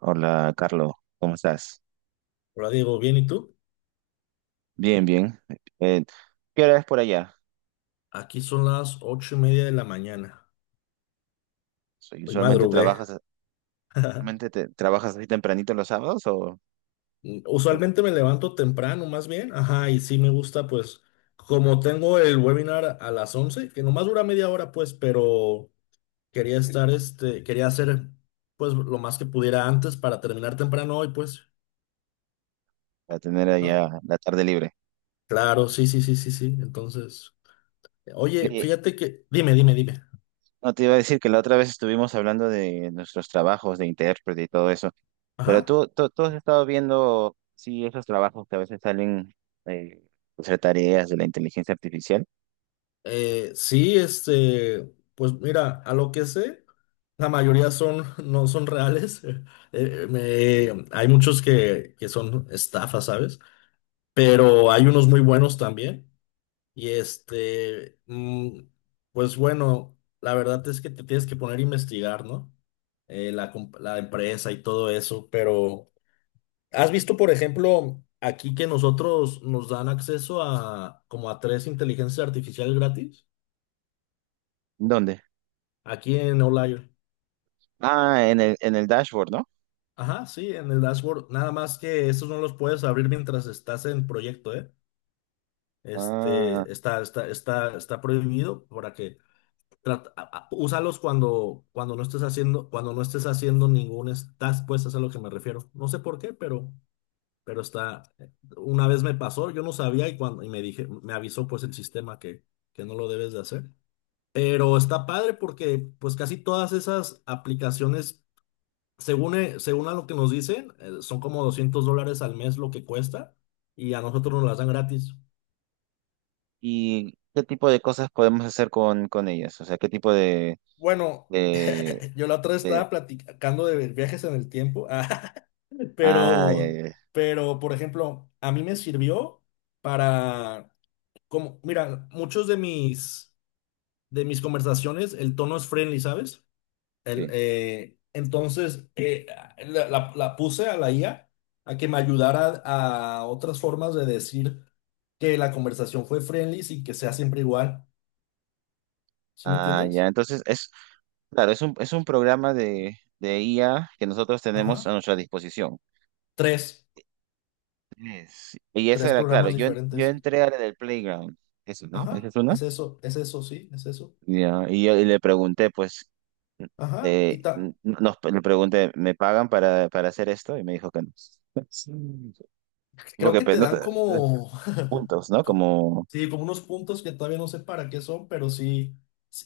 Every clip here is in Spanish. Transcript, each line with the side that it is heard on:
right: Hola, Carlos, ¿cómo estás?
left: Hola Diego, ¿bien y tú?
right: Bien, bien. Eh, ¿Qué hora es por allá?
left: Aquí son las 8:30 de la mañana. Hoy
right: ¿Usualmente
left: madrugué.
right: trabajas, trabajas así tempranito los sábados o
left: Usualmente me levanto temprano, más bien. Ajá, y sí me gusta, pues, como tengo el webinar a las 11, que nomás dura 1/2 hora, pues, pero quería estar, quería hacer, pues, lo más que pudiera antes para terminar temprano hoy, pues.
right: para tener
left: Ajá.
right: allá la tarde libre?
left: Claro, sí, sí, sí, sí, sí. Entonces, oye,
right: Oye,
left: fíjate que, dime.
right: no te iba a decir que la otra vez estuvimos hablando de nuestros trabajos de intérprete y todo eso, pero
left: Ajá.
right: tú has estado viendo, sí, esos trabajos que a veces salen, eh, pues, hacer tareas de la inteligencia artificial.
left: Sí, pues mira, a lo que sé, la mayoría son, no son reales. Me- hay muchos que son estafas, ¿sabes? Pero hay unos muy buenos también. Y pues bueno, la verdad es que te tienes que poner a investigar, ¿no? La, comp- la empresa y todo eso. Pero, ¿has visto, por ejemplo, aquí que nosotros nos dan acceso a como a 3 inteligencias artificiales gratis?
right: ¿Dónde?
left: Aquí en Outlier.
right: Ah, en en el dashboard, ¿no?
left: Ajá, sí, en el dashboard. Nada más que estos no los puedes abrir mientras estás en proyecto, ¿eh?
right: Ah.
left: Está prohibido para que trata- a- úsalos cuando, cuando no estés haciendo, cuando no estés haciendo ningún es- task, pues es a lo que me refiero. No sé por qué, pero está. Una vez me pasó, yo no sabía y cuando, y me dije, me avisó pues el sistema que no lo debes de hacer. Pero está padre porque pues casi todas esas aplicaciones según, según a lo que nos dicen, son como $200 al mes lo que cuesta y a nosotros nos las dan gratis.
right: ¿Y qué tipo de cosas podemos hacer con ellas? O sea, ¿qué tipo
left: Bueno,
right: de,
left: yo la otra vez
right: de-
left: estaba platicando de viajes en el tiempo,
right: Ah, ya,
left: pero,
right: ya, ya,
left: pero, por ejemplo, a mí me sirvió para, como, mira, muchos de mis conversaciones, el tono es friendly, ¿sabes? El,
right: sí.
left: entonces, la puse a la IA a que me ayudara a otras formas de decir que la conversación fue friendly y que sea siempre igual. ¿Sí me
right: Ah, ya.
left: entiendes?
right: Entonces, claro, es un programa de IA que nosotros tenemos a
left: Ajá.
right: nuestra disposición.
left: Tres,
right: Y esa
left: tres
right: era, claro,
left: programas
right: yo
left: diferentes.
right: entré a la del Playground. Eso, ¿no? ¿Esa
left: Ajá.
right: es una?
left: Es eso, sí, es eso.
right: Ya. Y le pregunté, pues,
left: Ajá. Y ta-
right: le pregunté, ¿me pagan para hacer esto? Y me dijo que no. Sí.
left: creo
right: Porque
left: que
right: pues,
left: te dan como,
right: puntos, ¿no?
left: co-
right: Como...
left: sí, como unos puntos que todavía no sé para qué son, pero sí.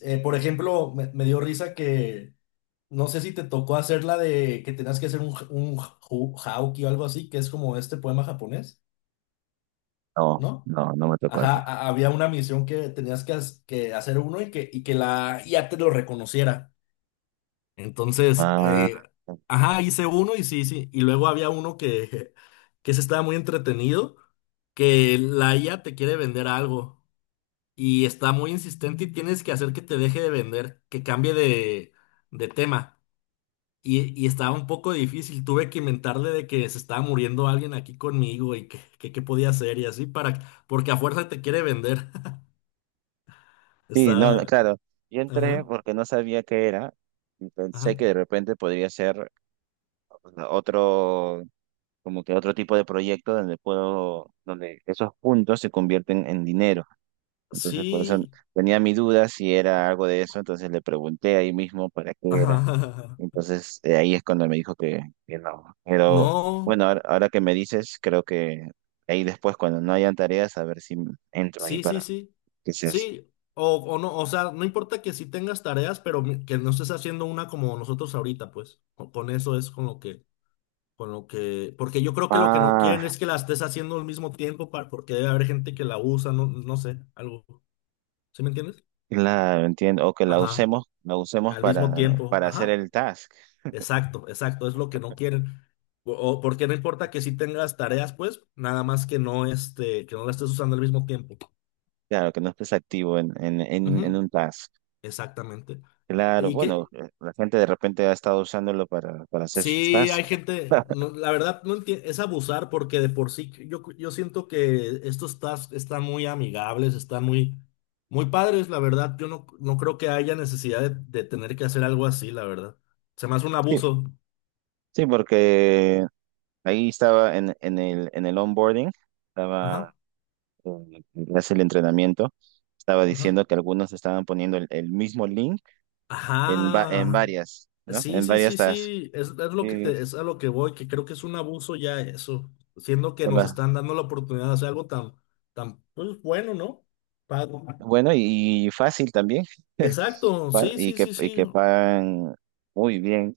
left: Por ejemplo, me dio risa que... No sé si te tocó hacer la de que tenías que hacer un, j- un hu- hauki o algo así, que es como este poema japonés,
right: No,
left: ¿no?
right: no, no me tocó
left: Ajá,
right: esta.
left: a- había una misión que tenías que, has- que hacer uno y que la IA te lo reconociera. Entonces,
right: Ah,
left: ajá, hice uno y sí, sí. Y luego había uno que se estaba muy entretenido, que la IA te quiere vender algo y está muy insistente y tienes que hacer que te deje de vender, que cambie de tema. Y estaba un poco difícil, tuve que inventarle de que se estaba muriendo alguien aquí conmigo y que, qué podía hacer y así para, porque a fuerza te quiere vender.
right: sí, no, no,
left: Está,
right: claro. Yo entré
left: ajá,
right: porque no sabía qué era y pensé
left: ajá.
right: que de repente podría ser otro, como que otro tipo de proyecto donde puedo, donde esos puntos se convierten en dinero. Entonces, por eso
left: Sí,
right: tenía mi duda si era algo de eso, entonces le pregunté ahí mismo para qué
left: ajá,
right: era.
left: ajá, ajá.
right: Entonces, ahí es cuando me dijo que no. Pero
left: No,
right: bueno, ahora, ahora que me dices, creo que ahí después, cuando no hayan tareas, a ver si entro ahí
left: sí, sí, sí.
right: que se hace.
left: Sí, o no, o sea, no importa que sí tengas tareas, pero mi- que no estés haciendo una como nosotros ahorita, pues. Con eso es con lo que, porque yo creo que lo que no quieren
right: Ah,
left: es que la estés haciendo al mismo tiempo para, porque debe haber gente que la usa, no, no sé, algo. ¿Sí me entiendes?
right: claro, entiendo. O que
left: Ajá.
right: la usemos
left: Al mismo tiempo.
right: para hacer
left: Ajá.
right: el task.
left: Exacto, exacto. Es lo que no quieren. O porque no importa que sí tengas tareas, pues, nada más que no este, que no la estés usando al mismo tiempo.
right: Claro, que no estés activo en
left: Ujú,
right: un task.
left: exactamente.
right: Claro,
left: Y
right: bueno,
left: que
right: la gente de repente ha estado usándolo para hacer sus
left: sí hay
right: tasks.
left: gente, no, la verdad no entiendo, es abusar porque de por sí yo siento que estos tasks están muy amigables, están muy, muy padres, la verdad. Yo no, no creo que haya necesidad de tener que hacer algo así, la verdad. Se me hace un
right: Sí,
left: abuso.
right: sí, porque ahí estaba en el onboarding, estaba
left: Ajá,
right: en clase el entrenamiento, estaba
left: ajá.
right: diciendo que algunos estaban poniendo el mismo link en, en
left: Ajá.
right: varias, ¿no?
left: Sí,
right: En
left: sí,
right: varias
left: sí,
right: tasks.
left: sí. Es lo que
right: Y
left: te- es a lo que voy, que creo que es un abuso ya eso. Siendo que
right: por
left: nos
right: la-
left: están dando la oportunidad de hacer algo tan, tan, pues bueno, ¿no? Pago.
right: Bueno, y fácil también.
left: Exacto, sí, sí, sí,
right: Y
left: sí.
right: que pagan muy bien.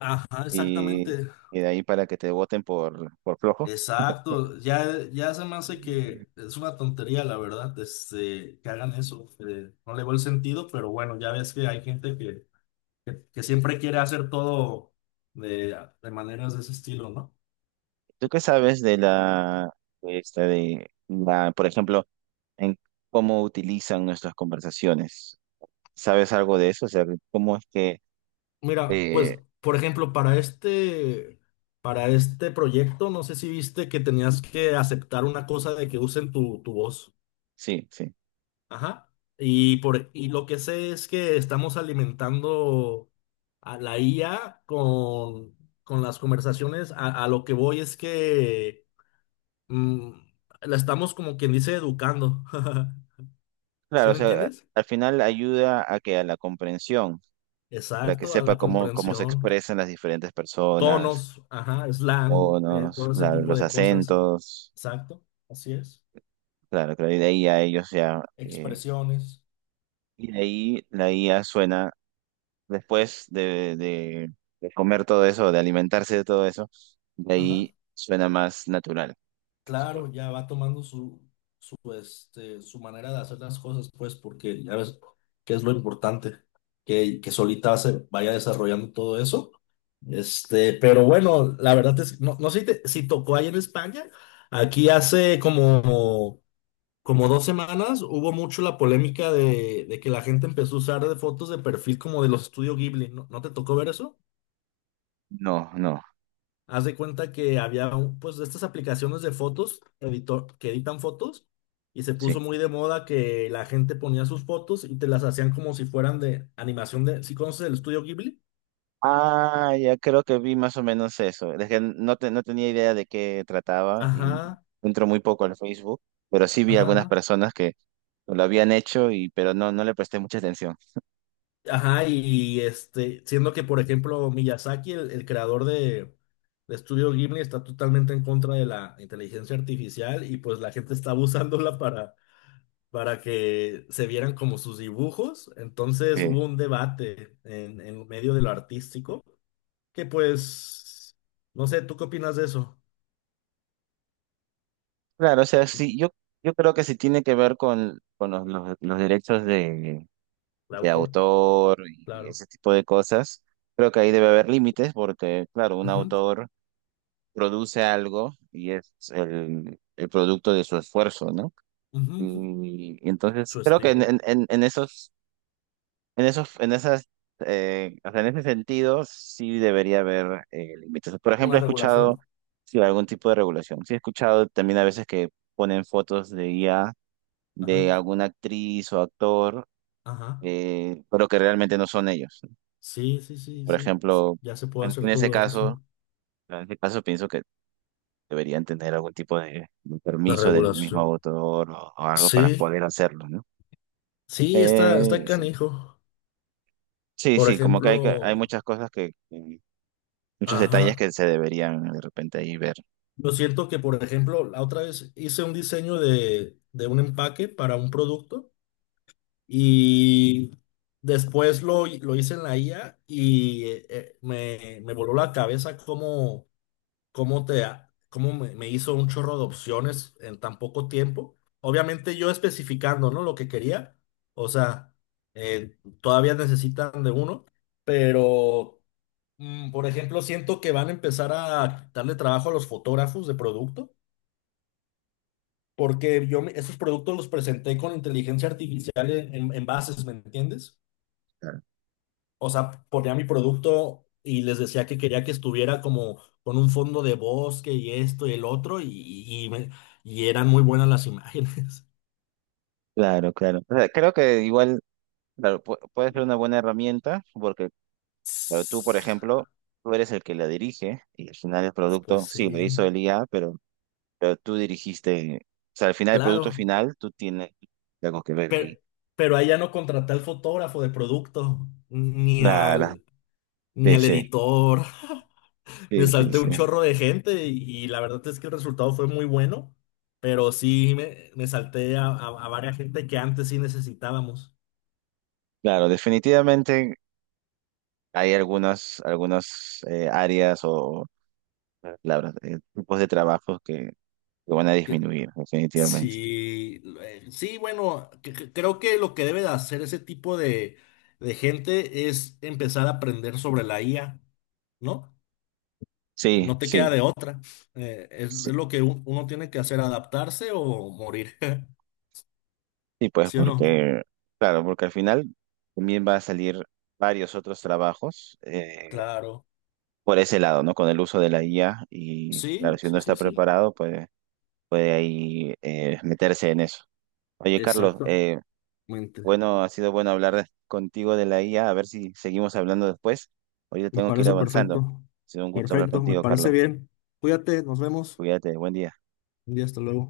left: Ajá,
right: Y,
left: exactamente.
right: y de ahí para que te voten por flojo.
left: Exacto. Ya, ya se me hace
right: Mm.
left: que es una tontería, la verdad, que hagan eso. No le veo el sentido, pero bueno, ya ves que hay gente que siempre quiere hacer todo de maneras de ese estilo, ¿no?
right: ¿Tú qué sabes de esta de la, por ejemplo, en cómo utilizan nuestras conversaciones? ¿Sabes algo de eso? O sea, ¿cómo es que,
left: Mira, pues,
right: eh,
left: por ejemplo, para este proyecto, no sé si viste que tenías que aceptar una cosa de que usen tu, tu voz.
right: sí, sí?
left: Ajá. Y por, y lo que sé es que estamos alimentando a la IA con las conversaciones. A lo que voy es que mm, la estamos como quien dice educando. ¿Sí
right: Claro, o
left: me
right: sea,
left: entiendes?
right: al final ayuda a que a la comprensión, para que
left: Exacto, a
right: sepa
left: la
right: cómo, cómo se
left: comprensión.
right: expresan las diferentes personas,
left: Tonos, ajá, slang,
right: tonos,
left: todo ese
right: claro,
left: tipo
right: los
left: de cosas.
right: acentos,
left: Exacto, así es.
right: claro, creo y de ahí a ellos ya,
left: Expresiones,
right: y de ahí la IA suena, después de comer todo eso, de alimentarse de todo eso, de
left: ajá.
right: ahí suena más natural, se supone.
left: Claro, ya va tomando su, su, su manera de hacer las cosas, pues, porque ya ves que es lo importante, que solita se vaya desarrollando todo eso. Pero bueno, la verdad es, no, no sé si, te- si tocó ahí en España, aquí hace como como 2 semanas hubo mucho la polémica de que la gente empezó a usar de fotos de perfil como de los estudios Ghibli. ¿No, no te tocó ver eso?
right: No, no,
left: Haz de cuenta que había un- pues de estas aplicaciones de fotos, editor, que editan fotos, y se puso
right: sí.
left: muy de moda que la gente ponía sus fotos y te las hacían como si fueran de animación de, ¿sí conoces el estudio Ghibli?
right: Ah, ya creo que vi más o menos eso. Es que no tenía idea de qué trataba y
left: Ajá,
right: entro muy poco al Facebook, pero sí vi
left: ajá,
right: algunas
left: ajá.
right: personas que lo habían hecho y pero no, no le presté mucha atención.
left: Ajá, y siendo que, por ejemplo, Miyazaki, el creador de Estudio Ghibli, está totalmente en contra de la inteligencia artificial y pues la gente está abusándola para que se vieran como sus dibujos. Entonces
right: Sí.
left: hubo un debate en medio de lo artístico, que pues, no sé, ¿tú qué opinas de eso?
right: Claro, o sea, sí, yo creo que sí tiene que ver con los derechos
left: El
right: de
left: autor,
right: autor y
left: claro.
right: ese tipo de cosas. Creo que ahí debe haber límites porque, claro, un
left: Ujú,
right: autor produce algo y es el producto de su esfuerzo, ¿no?
left: ujú, ujú.
right: Y entonces
left: Su
right: creo que
left: estilo.
right: en esos, en esos, en esas, o sea, en ese sentido sí debería haber límites. Por ejemplo,
left: Una
right: he escuchado
left: regulación.
right: sí, algún tipo de regulación. Sí, he escuchado también a veces que ponen fotos de IA
left: Ajá,
right: de alguna actriz o actor,
left: ajá.
right: pero que realmente no son ellos.
left: Sí, sí, sí,
right: Por
left: sí.
right: ejemplo,
left: Ya se puede
right: en, en
left: hacer
right: ese
left: todo eso.
right: caso, en ese caso pienso que deberían tener algún tipo de
left: La
right: permiso del mismo
left: regulación.
right: autor o algo para
left: Sí,
right: poder hacerlo, ¿no? Mm.
left: sí, está, está
right: Sí,
left: canijo.
right: sí,
left: Por
right: sí, como que hay, hay
left: ejemplo,
right: muchas cosas que muchos detalles
left: ajá.
right: que se deberían de repente ahí ver.
left: Yo siento que, por ejemplo, la otra vez hice un diseño de un empaque para un producto y después lo hice en la IA y me, me voló la cabeza cómo, cómo te, ha- cómo me, me hizo un chorro de opciones en tan poco tiempo. Obviamente yo especificando, ¿no? Lo que quería. O sea, todavía necesitan de uno, pero, por ejemplo, siento que van a empezar a darle trabajo a los fotógrafos de producto, porque yo me- esos productos los presenté con inteligencia artificial en bases, ¿me entiendes?
right: Claro,
left: O sea, ponía mi producto y les decía que quería que estuviera como con un fondo de bosque y esto y el otro, y me- y eran muy buenas las imágenes.
right: claro, claro. O sea, creo que igual, claro, puede ser una buena herramienta, porque pero tú, por ejemplo, tú eres el que la dirige y al final el
left: Pues
right: producto, sí, lo
left: sí,
right: hizo el IA, pero tú dirigiste, o sea, al final el producto
left: claro,
right: final, tú tienes algo que ver
left: pero,
right: ahí.
left: pero ahí ya no contraté al fotógrafo de producto, ni
right: Claro,
left: al, ni
right: sí,
left: al
right: sí,
left: editor. Me
right: sí, sí,
left: salté
right: sí.
left: un chorro de gente y la verdad es que el resultado fue muy bueno, pero sí me salté a varias gente que antes sí necesitábamos.
right: Claro, definitivamente hay algunas, algunas áreas o palabras, tipos de trabajos que van a disminuir, definitivamente.
left: Sí, sí, bueno, cre- cre- creo que lo que debe de hacer ese tipo de gente es empezar a aprender sobre la IA, ¿no?
right: Sí,
left: No te queda
right: sí,
left: de otra. Es
right: sí,
left: lo que un- uno tiene que hacer, adaptarse o morir,
right: sí, pues
left: ¿sí o no?
right: porque, claro, porque al final también va a salir varios otros trabajos,
left: Claro.
right: por ese lado, ¿no? Con el uso de la IA y claro,
left: Sí,
right: si uno
left: sí, sí,
right: está
left: sí.
right: preparado, pues puede ahí meterse en eso. Oye, Carlos,
left: Exactamente.
right: bueno, ha sido bueno hablar contigo de la IA, a ver si seguimos hablando después. Ahorita
left: Me
right: tengo que ir
left: parece
right: avanzando.
left: perfecto.
right: Ha sido un gusto hablar
left: Perfecto, me
right: contigo,
left: parece
right: Carlos.
left: bien. Cuídate, nos vemos.
right: Cuídate, buen día.
left: Y hasta luego.